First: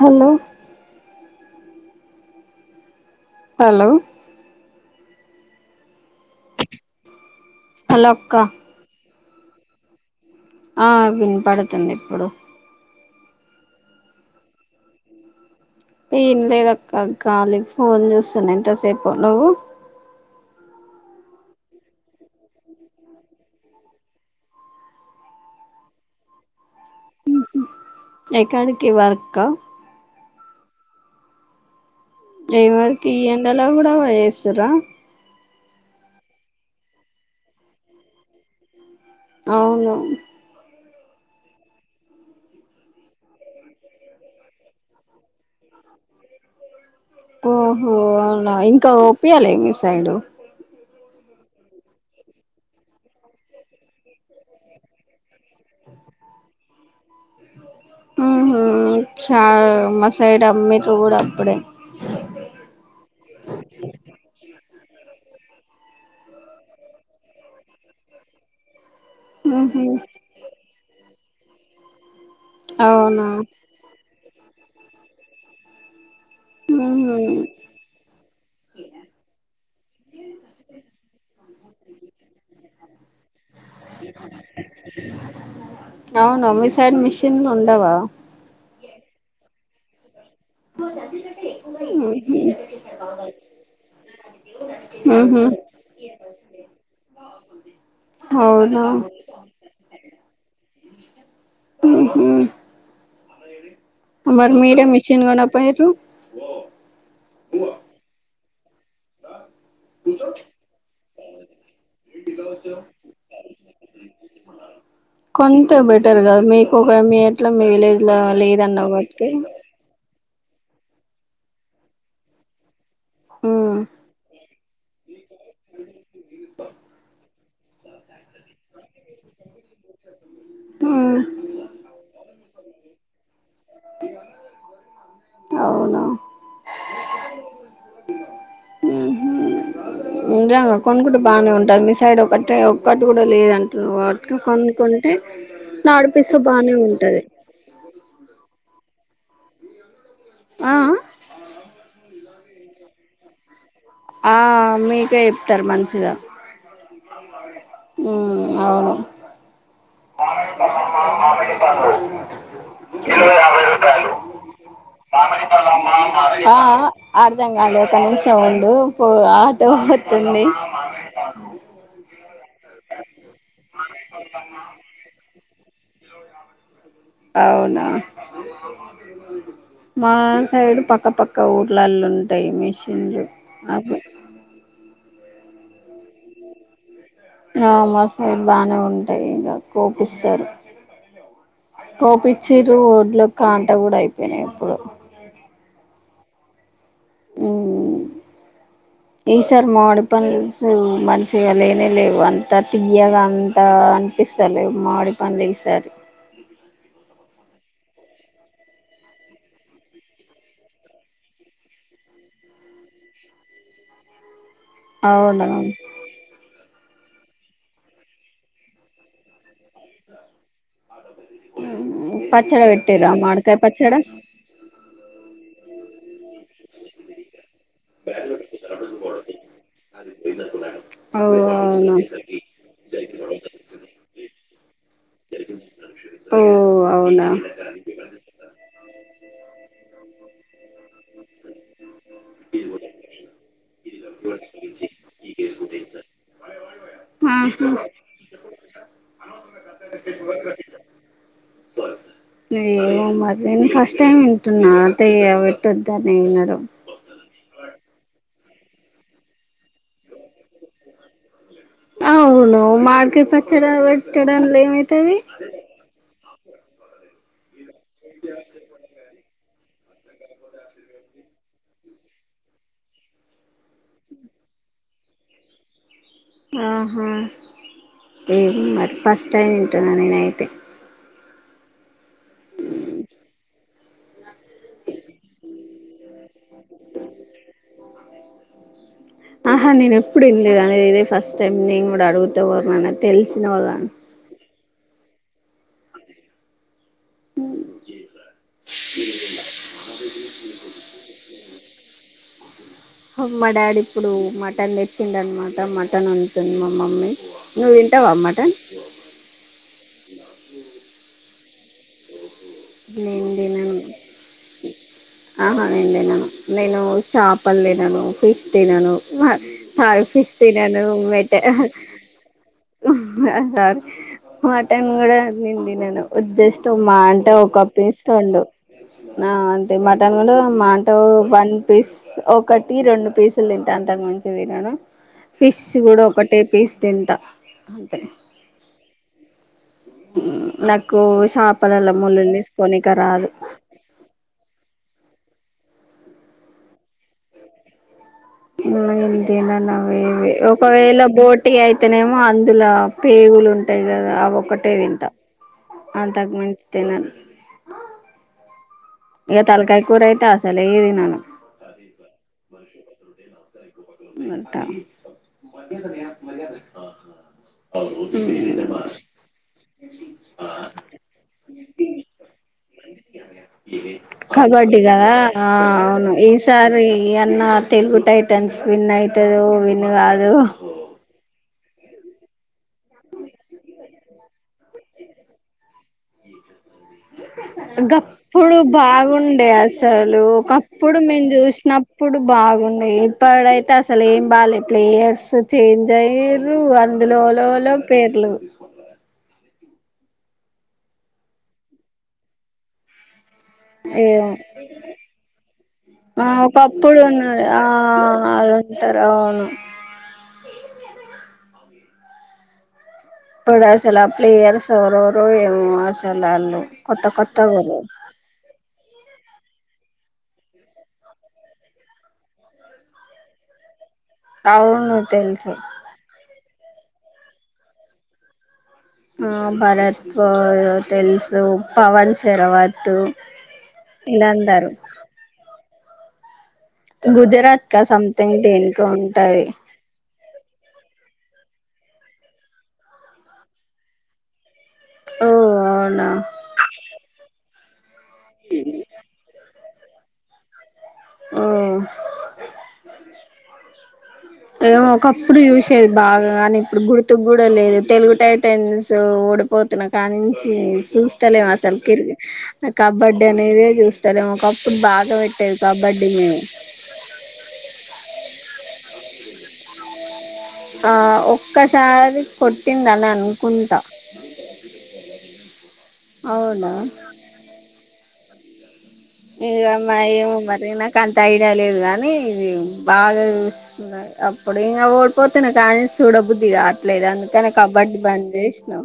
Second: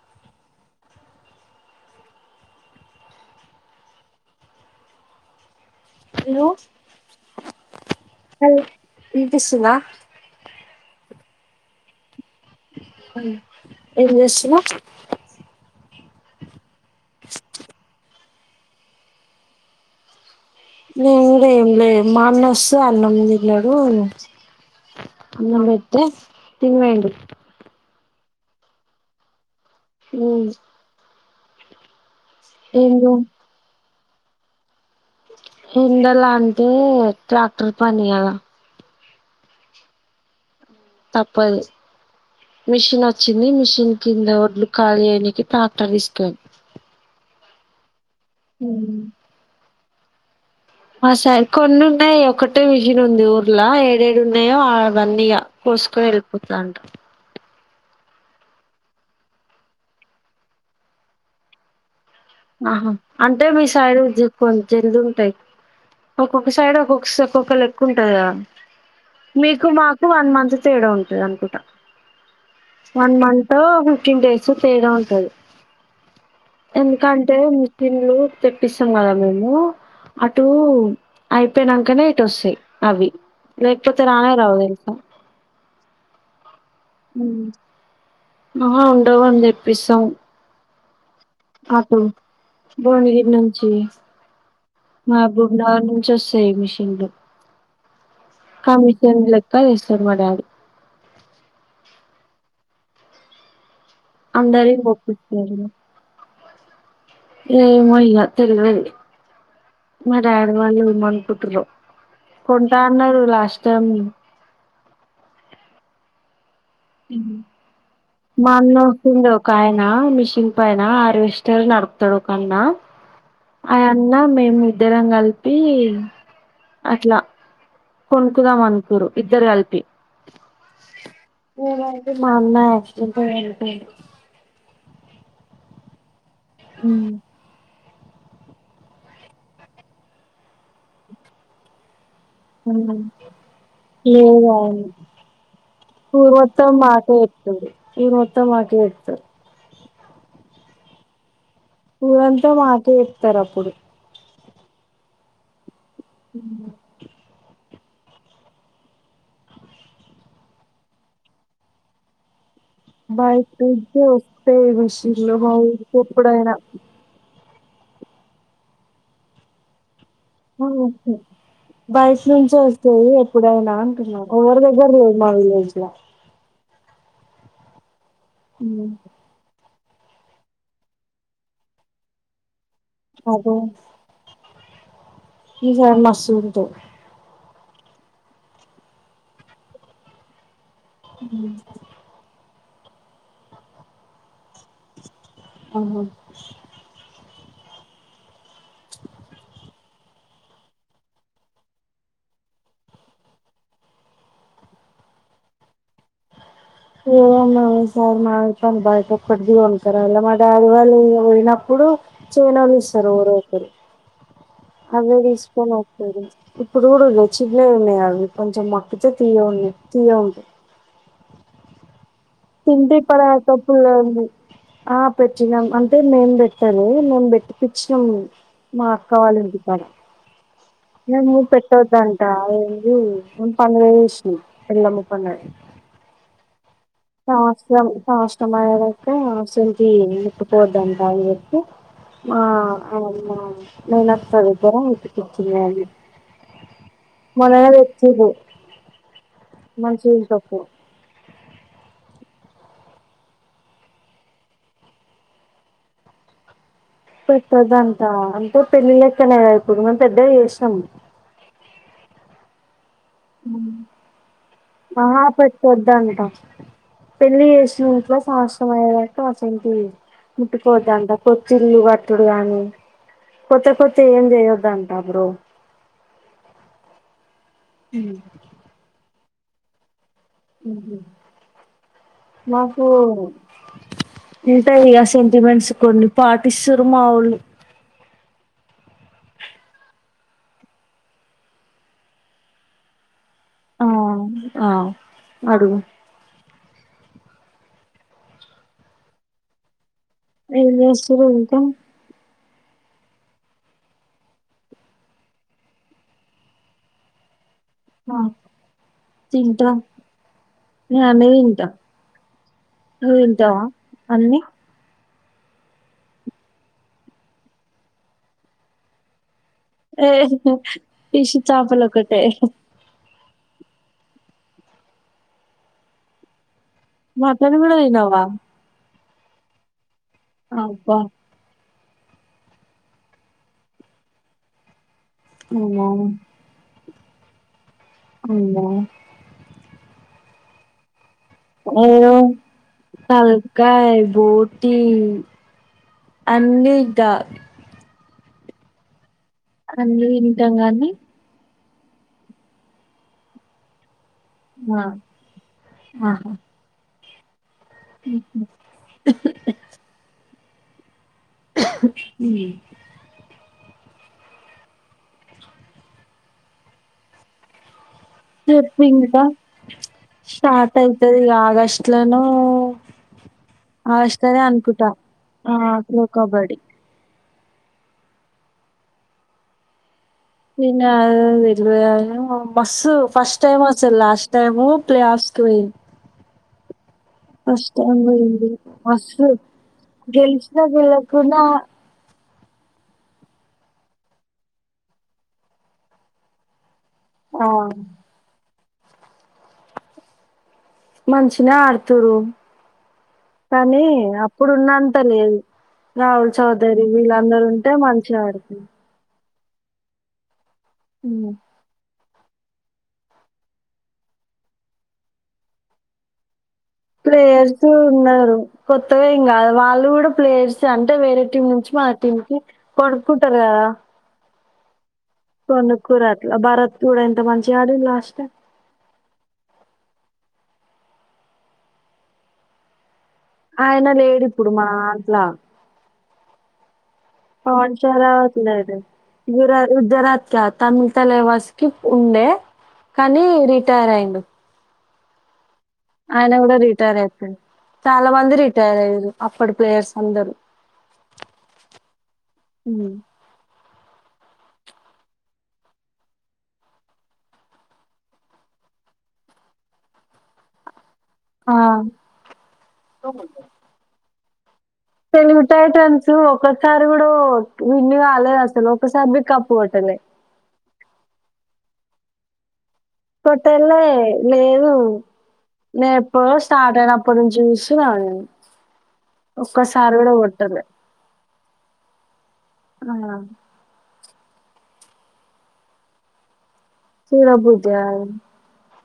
Hello hello hello hello అక్క ఇనిపిస్తుందా ఆ విన్పడుతుంది ఇప్పుడు ఎం చేస్తున్నావ్ ఎం లేదు అక్క కాలి ఫోన్ చూస్తున్నను ఇంతసేపు నువ్వు నేను కూడా ఏం లే మా అన్నాస్తే అన్నం తిన్నాడు అన్నం పెడితే తినిపోయిండు ఎక్కడకి వర్క్ ఆ ఊ డ్రైవరికి ఎండలా కూడా ట చేస్తుండ్ర ఎండలా అంటే ట్రాక్టర్ పని కద అవును తప్పదు మిషన్ వచ్చింది మిషన్ కింద ఒడ్లు ఖాళీ అయనికి ట్రాక్టర్ తీసుకెళ్ళినం ఓహో ఓ అవున ఇంకా ఓప్పియల ఏంచేస్తుంది. సైడు ఆ సార్ కొన్ని ఉన్నాయి ఒక్కటే మిషన్ ఉంది ఊర్లా ఏడేడున్నాయో అవన్నీగా కోసుకొని వెళ్ళిపోతంట్రు ఊహూ చా మా సైడ్ అమ్మిండ్రు కూడా అప్పుడే ఆహా అంటే మీ సైడు జీప్ జల్ది ఉంటాయి ఒక్కొక్క సైడ్ ఒక్కొక్క స్టెప్ ఒక లెక్కుంటది కద మీకు ఉహు మాకు వన్ మంత్ తే తేడా ఉంటది అనుకుంటా వన్ అవునా మంత్ ఫిఫ్టీన్ డేస్ డేస్ తేడా ఉంటాది ఉహు ఎందుకంటే మిషన్లు తెప్పిస్తాం కదా మేము అటు అయిపోయినంకనే ఇటు వస్తాయి అవి లేకపోతే రానే రావు తెలుసా అవును మీ సైడ్ మిషన్లు ఊమ్ ఉండవా ఆహ ఉండవు అని తెప్పిస్తాం అటు ఉహు భువనగిరి నుంచి మా ఉహు భువనగిరి నుంచి వస్తాయి మిషన్లు ఆ అవునా మిషన్ లెక్క ఎస్తారు మా డాడీ అలా ఏది అందరి హోపు. కొనపొయ్రు ఏమొ ఇగ తిన్నాఅండి. మా డాడీ వాళ్ళు ఎమనకుట్టున్రో కొంటా అన్నారు లాస్ట్ టైం. టే బెటర్ గదా మీక్ ఒక మీ ఇంట్ల మీ విలేజ్ లా మా లేదన్నవ్గావట్టికే. పైనా ఆర్వెస్టర్ నడుప్తడు ఒకన్న. ఉమ్ ఆయన్న మేము ద్దరం గల్స్ పీల్ అట్లా కొనుకుందామన్కూర్రు ఇద్దరుగల్పి. ఉమ్ ఏదైతే మా అన్నయ వస్తు పోయేళ్ళు. పెయింట్ అవునా? హుమ్ ఊ హుమ్ నిజంగ కొనుకుంటే బాగానే ఉంటది, మీ సైడ్ ఒ ఆ హా లేదండి కొనుక్కుంటే నడిపిస్తే ఊర్మొత్తం బానే మాకే ఉంటది చెప్తుంది ఊర్మోత్తం మాకే చెప్తుంది. తర్ ఆ ఆహ్ ఊరంత మాకే చెప్తరప్పుడు. ఆ మీకే చెప్తరు మం హుమ్ ఉమ్ అవును. కిలో యాభై బయట్నించే రూపాయలు వస్తయి మిషిన్లు మా ఊరికి ఎప్పుడైనా. ర్థం గాలే ఒక నిమిషం ఉండూ, పో ఆటో ఒ బస్ నుంచొస్తది ఎప్ ఎప్పుడయినా అంటున్నా, ఒవ్వరిదగ్గర లేదు మల్లి. [inaudible] అవునా! ఉమ్ మా సైడ్ పక్క పక్క ఊర్లల్లుంటయి మిష్ [inaudible] నిజంగ్ మస్తు ఉంటది ఆ మా సైడు బానే ఉంటాయి ఇగ కోపిస్సారు మ్మ్ చిరు ఓడ్లో కాంట కూడా అయిపోయినాయి ఇప్పుడు ఆహ హ్మ్ ఈసారి మామిడి పంల్స్ మంచిగా లేనే లేవు అంత తియ్యగా అంతా అనిపిస్తలే, మామిడి పండ్లు ఈసారి ఎవరు ఏమన్నా సార్ మా ఆప్పన్ బయట ఒకటి ది కొనక రావాలా, మా డాడి వాళ్ళు ఈ ఇగ పోయినప్పుడు చేయనోళ్ళు ఇస్సరు. ఎవరో ఒకరు అవ్వే అవునా దీసుకొని పోతారు ఇ ఇప్పుడు కూడా వచిన్నవి ఉన్నాయి. అవి కొంచెం మక్కుతే తీయగా ఉన్నాయి. తీయ్యగ ఉంటాయి. ఉ హుం తింటే తరువాత పుల్లగ ఉంది. ఆ పెట్టినాం అంటే మేం పెట్టాలి మేం పెట్టికిచ్చినం మా అక్క వాళ్ళంటి కాడా ఓ మేమ్ కూడా అవునా పెట్టోదంటా ఎమ్ చే ఉమేము పండగ చేస్తున్నాం ఎల్లమ్మ పండగ ఓ అవునా టాస్లం టాష్ పండగ పోయేదాకా శొంటిన్ ముట్టుకోవద్దంట అని చెప్పి, మా అనే ఇమా మేనత్త దగ్గర ఉప్పుకుచ్చింది. అని చెప్పి మొలగ ఆహా తెచ్చిండు, మంచింటప్పు అవును మరి నేను ఈ ఫస్ట్ టైమ్ వింటున్నా అంటే ఇగ పెట్టొద్ద అని వినడం. పెట్టోదంటా అంటే పెళ్ళి లేకుండా [unintelligible] ఇప్పుడు మనం పెద్దగా చేసినం అవును మ కె పచ్చడా పెట్టడంలో ఏమైతది పెళ్ళి చేసు [unintelligible] అంటు ముట్టికోద్దంట కొతిల్లు కట్టుడు గానీ కొత్త కొత్త ఏం చేయొద్దంట బ్రో ఆహా ఏం మరి ఫస్ట్ టైమ్ వింటున్నా నేను అయి మ్మ్ హు నాకు ఉంటాయిగ ఆ సెంటిమెంట్స్ కొన్ని పాటిస్తారు మావోళ్ళు. ఆహా నేను ఎప్పుడు వినలేదని ఇదే ఫస్ట్ టైం నేను కూడా అడుగుత ఎవరునన్న తెలిసిన వాళ్ళని. ఆవ్ అడుగు హుం ఏం చేస్తున్నావ్ ఇంకా హా మా డాడీ ఇప్పుడు మటన్ తెచ్చిండు అనమాట మటన్ వండుతుంది మా మమ్మీ నువ్వు తింటావ మటన్ ననే వింట నువ్వు నేను తింటావా అన్నీ హ నేను తిన్నాను నేను చాపలు తినను. ఫిష్ తినను. సారీ ఏ ఫిష్ తినను ఫిష్ చాపలు ఒకటే హహ మటన్ కూడా నేను తినను జస్ట్ మా అంటే మటన్ కూడా ఒకప్ప తినవా ఇస్తండు నా అంతి మన్ దాని కూడా మాంటు అబ్బా వన్ పీస్ ఒకటి రెండు పీసులు తింటే అంతకు మంచి దీన ఫిష్ కూడా ఒకటే పీస్ తింట అవుంద నాకు ఇష్ అ తల్కాయ బోటి అందుద్దా ఉమ్మ్ దన్నావే అన్ని తింటాం గానీ ఒకవేళ బోట్ ఇటి అయితేనేమో అందులో పేగులు ఉంటాయి కదా ఆ ఒక్కటే ఆ తింట అంతకు మించి తినను ఉహు ఈగ తలకాయ కూర అయితే అసలే తినను ఉ మటన్ చెప్పి ఇంకా స్టార్ట్ ఐతది. ఇక ఆగస్టు లోనో ఆగస్టు లోనే కబడ్డీ అనుకుంటా కదా ఆలో కబడ్డీ నా తెలుగు టైటన్స్ విన్ అయితదో విన్ కాదు చిన్న అ మస్సు ఫస్ట్ టైమ్ అసలు లాస్ట్ టైమ్ ప్లే ఆఫ్స్కి పోయింది ఫస్ట్ టైం పోయింది గప్పుడు మస్తు బాగుండే అసలు గెలిచినా ఒకప్పుడు మేము గెలవకున్నా చూసినప్పుడు బాగుండే ఇప్పుడైతే అసలు ఏం బాలేదు ప్లేయర్స్ చేంజ్ అయ్యరు అ అదిలో ఓల ఆ ల పేర్లు మంచినే ఆడుతురు కానీ ఏమో అప్పుడున్నంత లేదు. ఆ రాహుల్ చౌదరి ఒకప్పుడు ఉన్న వీళ్ళందరుూ ఆ ఉంటే మంచిగా ఆడుతారు. అదంటారు అవును ఉ ఇప్పుడు అసలు ప్లేయర్స్ ఎరరు ఏమో అసలు వాళ్ళు ప్లేయర్స్ ఉన్నారు కొత్తగా వాళ్ళు కూడా ప్లేయర్స్ అంటే వేరే టీం నుంచి మన టీం కి కొనుక్కుంటారు కదా అవును తెలుసు కొను కూర అత్లా బర చూడ ఎంత మంచిగా ఆడు లాస్ట్ లో ఆ భరత్ తెలుసు పవన్ శర్వతు ఆయన లేడు ఇప్పుడు మన అంట్లా గుజరాత్ క సంథింగ్ శరావత్ దేనికో ఉంటాది లా తమిళ తలవాస్ కి ఉండే కానీ రిటైర్ అయిడు ఆ ఆయన కూడా రిటైర్ అయితే చాలా మంది రిటైర్ అయ్యారు అప్పటి ప్లేయర్స్ అందరు ఓ అ ఏమో ఒకప్పుడు చూసేది బాగా కానీ ఇప్పుడు గుర్తుకు కూడా లేదు తెలుగు టైటన్స్ ఓడిపోతున్నా కానుంచి ఆ చూస్తలేము కబడ్డీ అనేది చ ఒకప్పుడు బాగా పెట్టేది [inaudible] కబడ్డీ మేము ఒసారి కూడా విన్ కాలేదు లో ఒక సరే కాపు అంటనే ఆ ఒక్కసారి కొ కొట్టలే లేదు నేను ఎప్పుడు అవునా స్టార్ట్ అయినప్పుడు నుంచి చూస్తున్నాను నేను ఒక్కసారి ఇదమ్మా కూడా ఏమో కొట్టలే మరి నాక అంత ఐడియా లేదు గాని ఇది ఆ బాగా చూస్తున్నారు అప్పుడు ఓడిపోతున్నా కడ్డానుంచి చూడభుద్ధిగా లేదు అందుకేని చూడబుద్ధి కబడ్డీ కాదు బంద్ చేసినాం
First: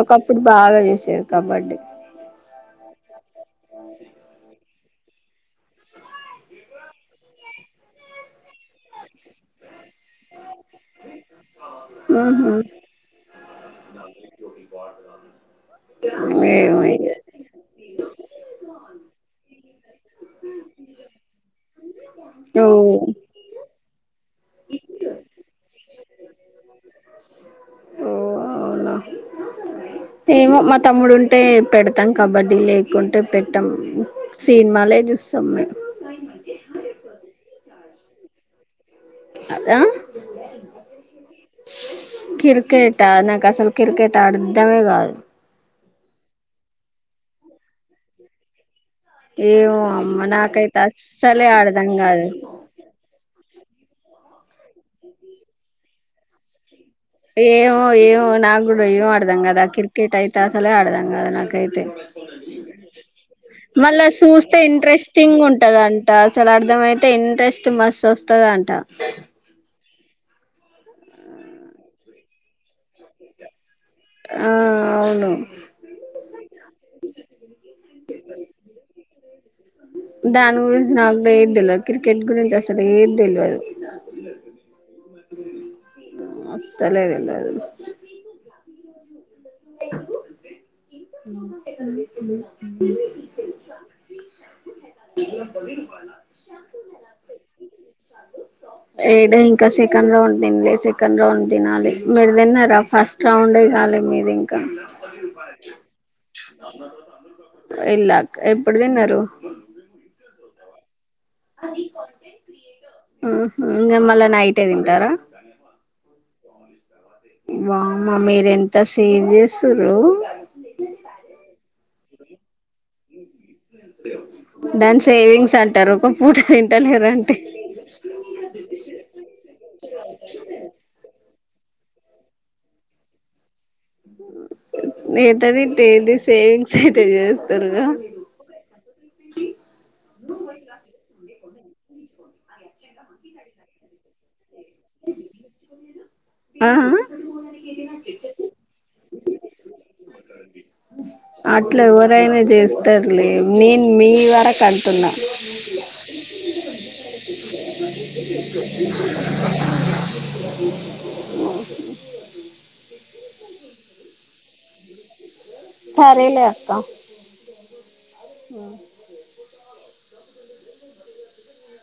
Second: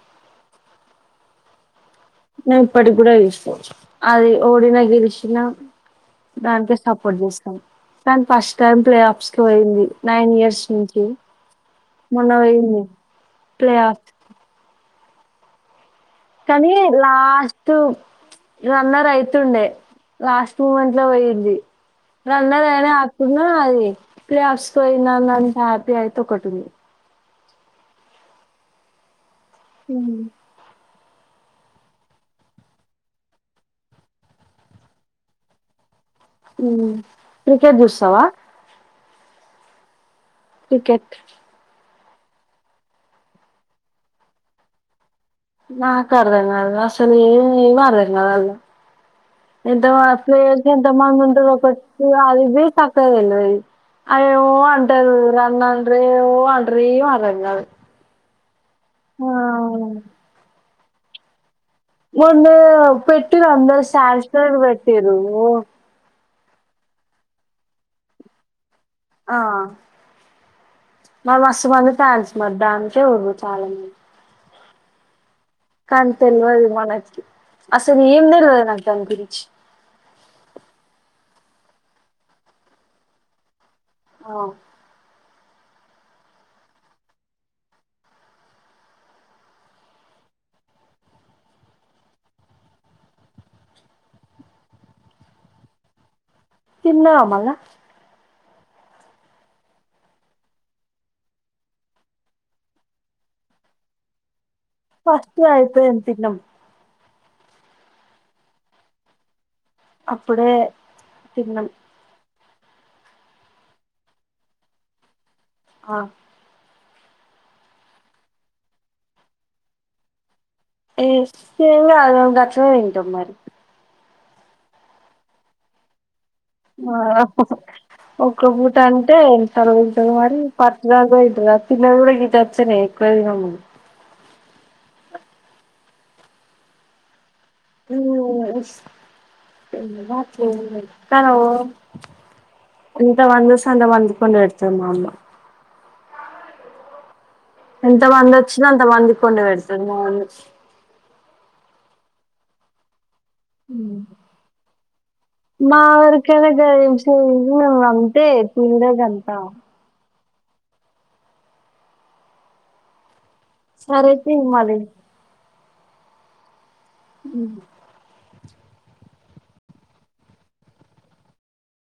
ఒకప్పుడు బాగా కబడీ న ఇప్పటికి కూడా చూస్తా అది ఓడిన గెలిచినా దానికే సపోర్ట్ చేస్తాం దాని ఫస్ట్ టైం ప్లే ఆఫ్స్కి పోయింది నైన్ ఇయర్స్ నుంచి మొన్న ఉహు పోయింది ప్లే ఆఫ్కి - [unintelligible] కనీ లాస్ట్ రన్నర్ ఐతుండే లాస్ట్ మూమెంట్ లో పోయింది ఓ రన్నదినే ఆకున్నా అది ప్లే ఆఫ్స్ పోయింది అంత హ్యాపీ అయితోకటుంది ఓ అవునా ఏమో మ తమ్ముడు ఉంటే పెడతాం కబడ్డీ లేకుంటే పెట్టం సిన్మాలే చూస్తాం మేము ఉ క్రికెట్ చూస్తావా అదా క్రికెట్ కిర్కెట నాక అసలు కిర్కెట్ అర్ధమే కాదు నాకు అర్ధం కాదు అసలు ఏం ఏం అర్ధం కాదు ఏమో ఎంత అమ్మ ప్లేయర్స్ నాకైతే ఎంత మ అస్సలే ఉంటారు ఒకటి అర్ధం కాదు అది సక్కగా తెలియదు ఏయో అంటారు రన్నాండ్రె అంటరు ఏమో ఏమో నాకు ఇ ఏం అర్ధం కాదు క్రికెట్ అయితే అస్ అసలే ఆడదాం కాదు నాకైతే మొందు పెట్టిరు అందరు మళ్ళా చూస్తే శాంస్లు పెట్టిరు ఇంట్రెస్టింగ్ ఉంటదంట అసలు అర్థమ అయితే ఇంట్రెస్ట్ మస్త్ వస్తుందంట ఆ మరి మస్త్ మంది ఫాన్స్ మరి దానికే ఉన్నారు చాలా మంది అవును కానీ తెల్వద్ మనకి అసలు ఏం తెల్వద్ నాకు దానిగురించి [unintelligible] దాని గురించి నాకు ఏది తెలిదు క్రికెట్ గురించి అసలు ఏది తెలియదు ఓ అసలే తెలీదు [unintelligible] తిన్నావా మల్లా లేదు ఇంక సెకండ్ రౌండ్ తినలే సెకండ్ రౌండ్ తినాలి మీరు తిన్నారా ఫస్ట్ రౌండే కాలె మీది ఇంకా ఫస్ట్ ది ఐపోయింది తినడం ఇలక్ ఎప్పుడు తిన్నరు ఇప్పుడే అవి కొంటె ఊఉ ఇగ మళ్ళ నైటే తింటారా ఆమ్ వామ్మో మీర ఎంత సేవ్ చేస్తుర్రు ఏ తినన్ మేం గచ్చుగ తింటాం మరి దాని సేవింగ్స్ అంటారు పూట అ తింటలేరంటే ఒక ఒక్క పూట అంటే తరవు మరి పటద్ రాతిన్న కూడా గీతచ్చేనే ఎకువ దంది ఎతంది తెది సేంగ్స్ తెజస్ మ్ కావు అంత వంద స అంత వందికండ ఎ ఆ ఆ [unintelligible] ఎంత మంది వచ్చినా అంత మంది కొండ పెడతును అవును అట్లా ఎవరైనా చేస్తారు లే నేను మీ వరకుంటున్నా [unintelligible] అంతే [unintelligible] సరే తి మల్లి సరేలే అక్క ఉ ఆ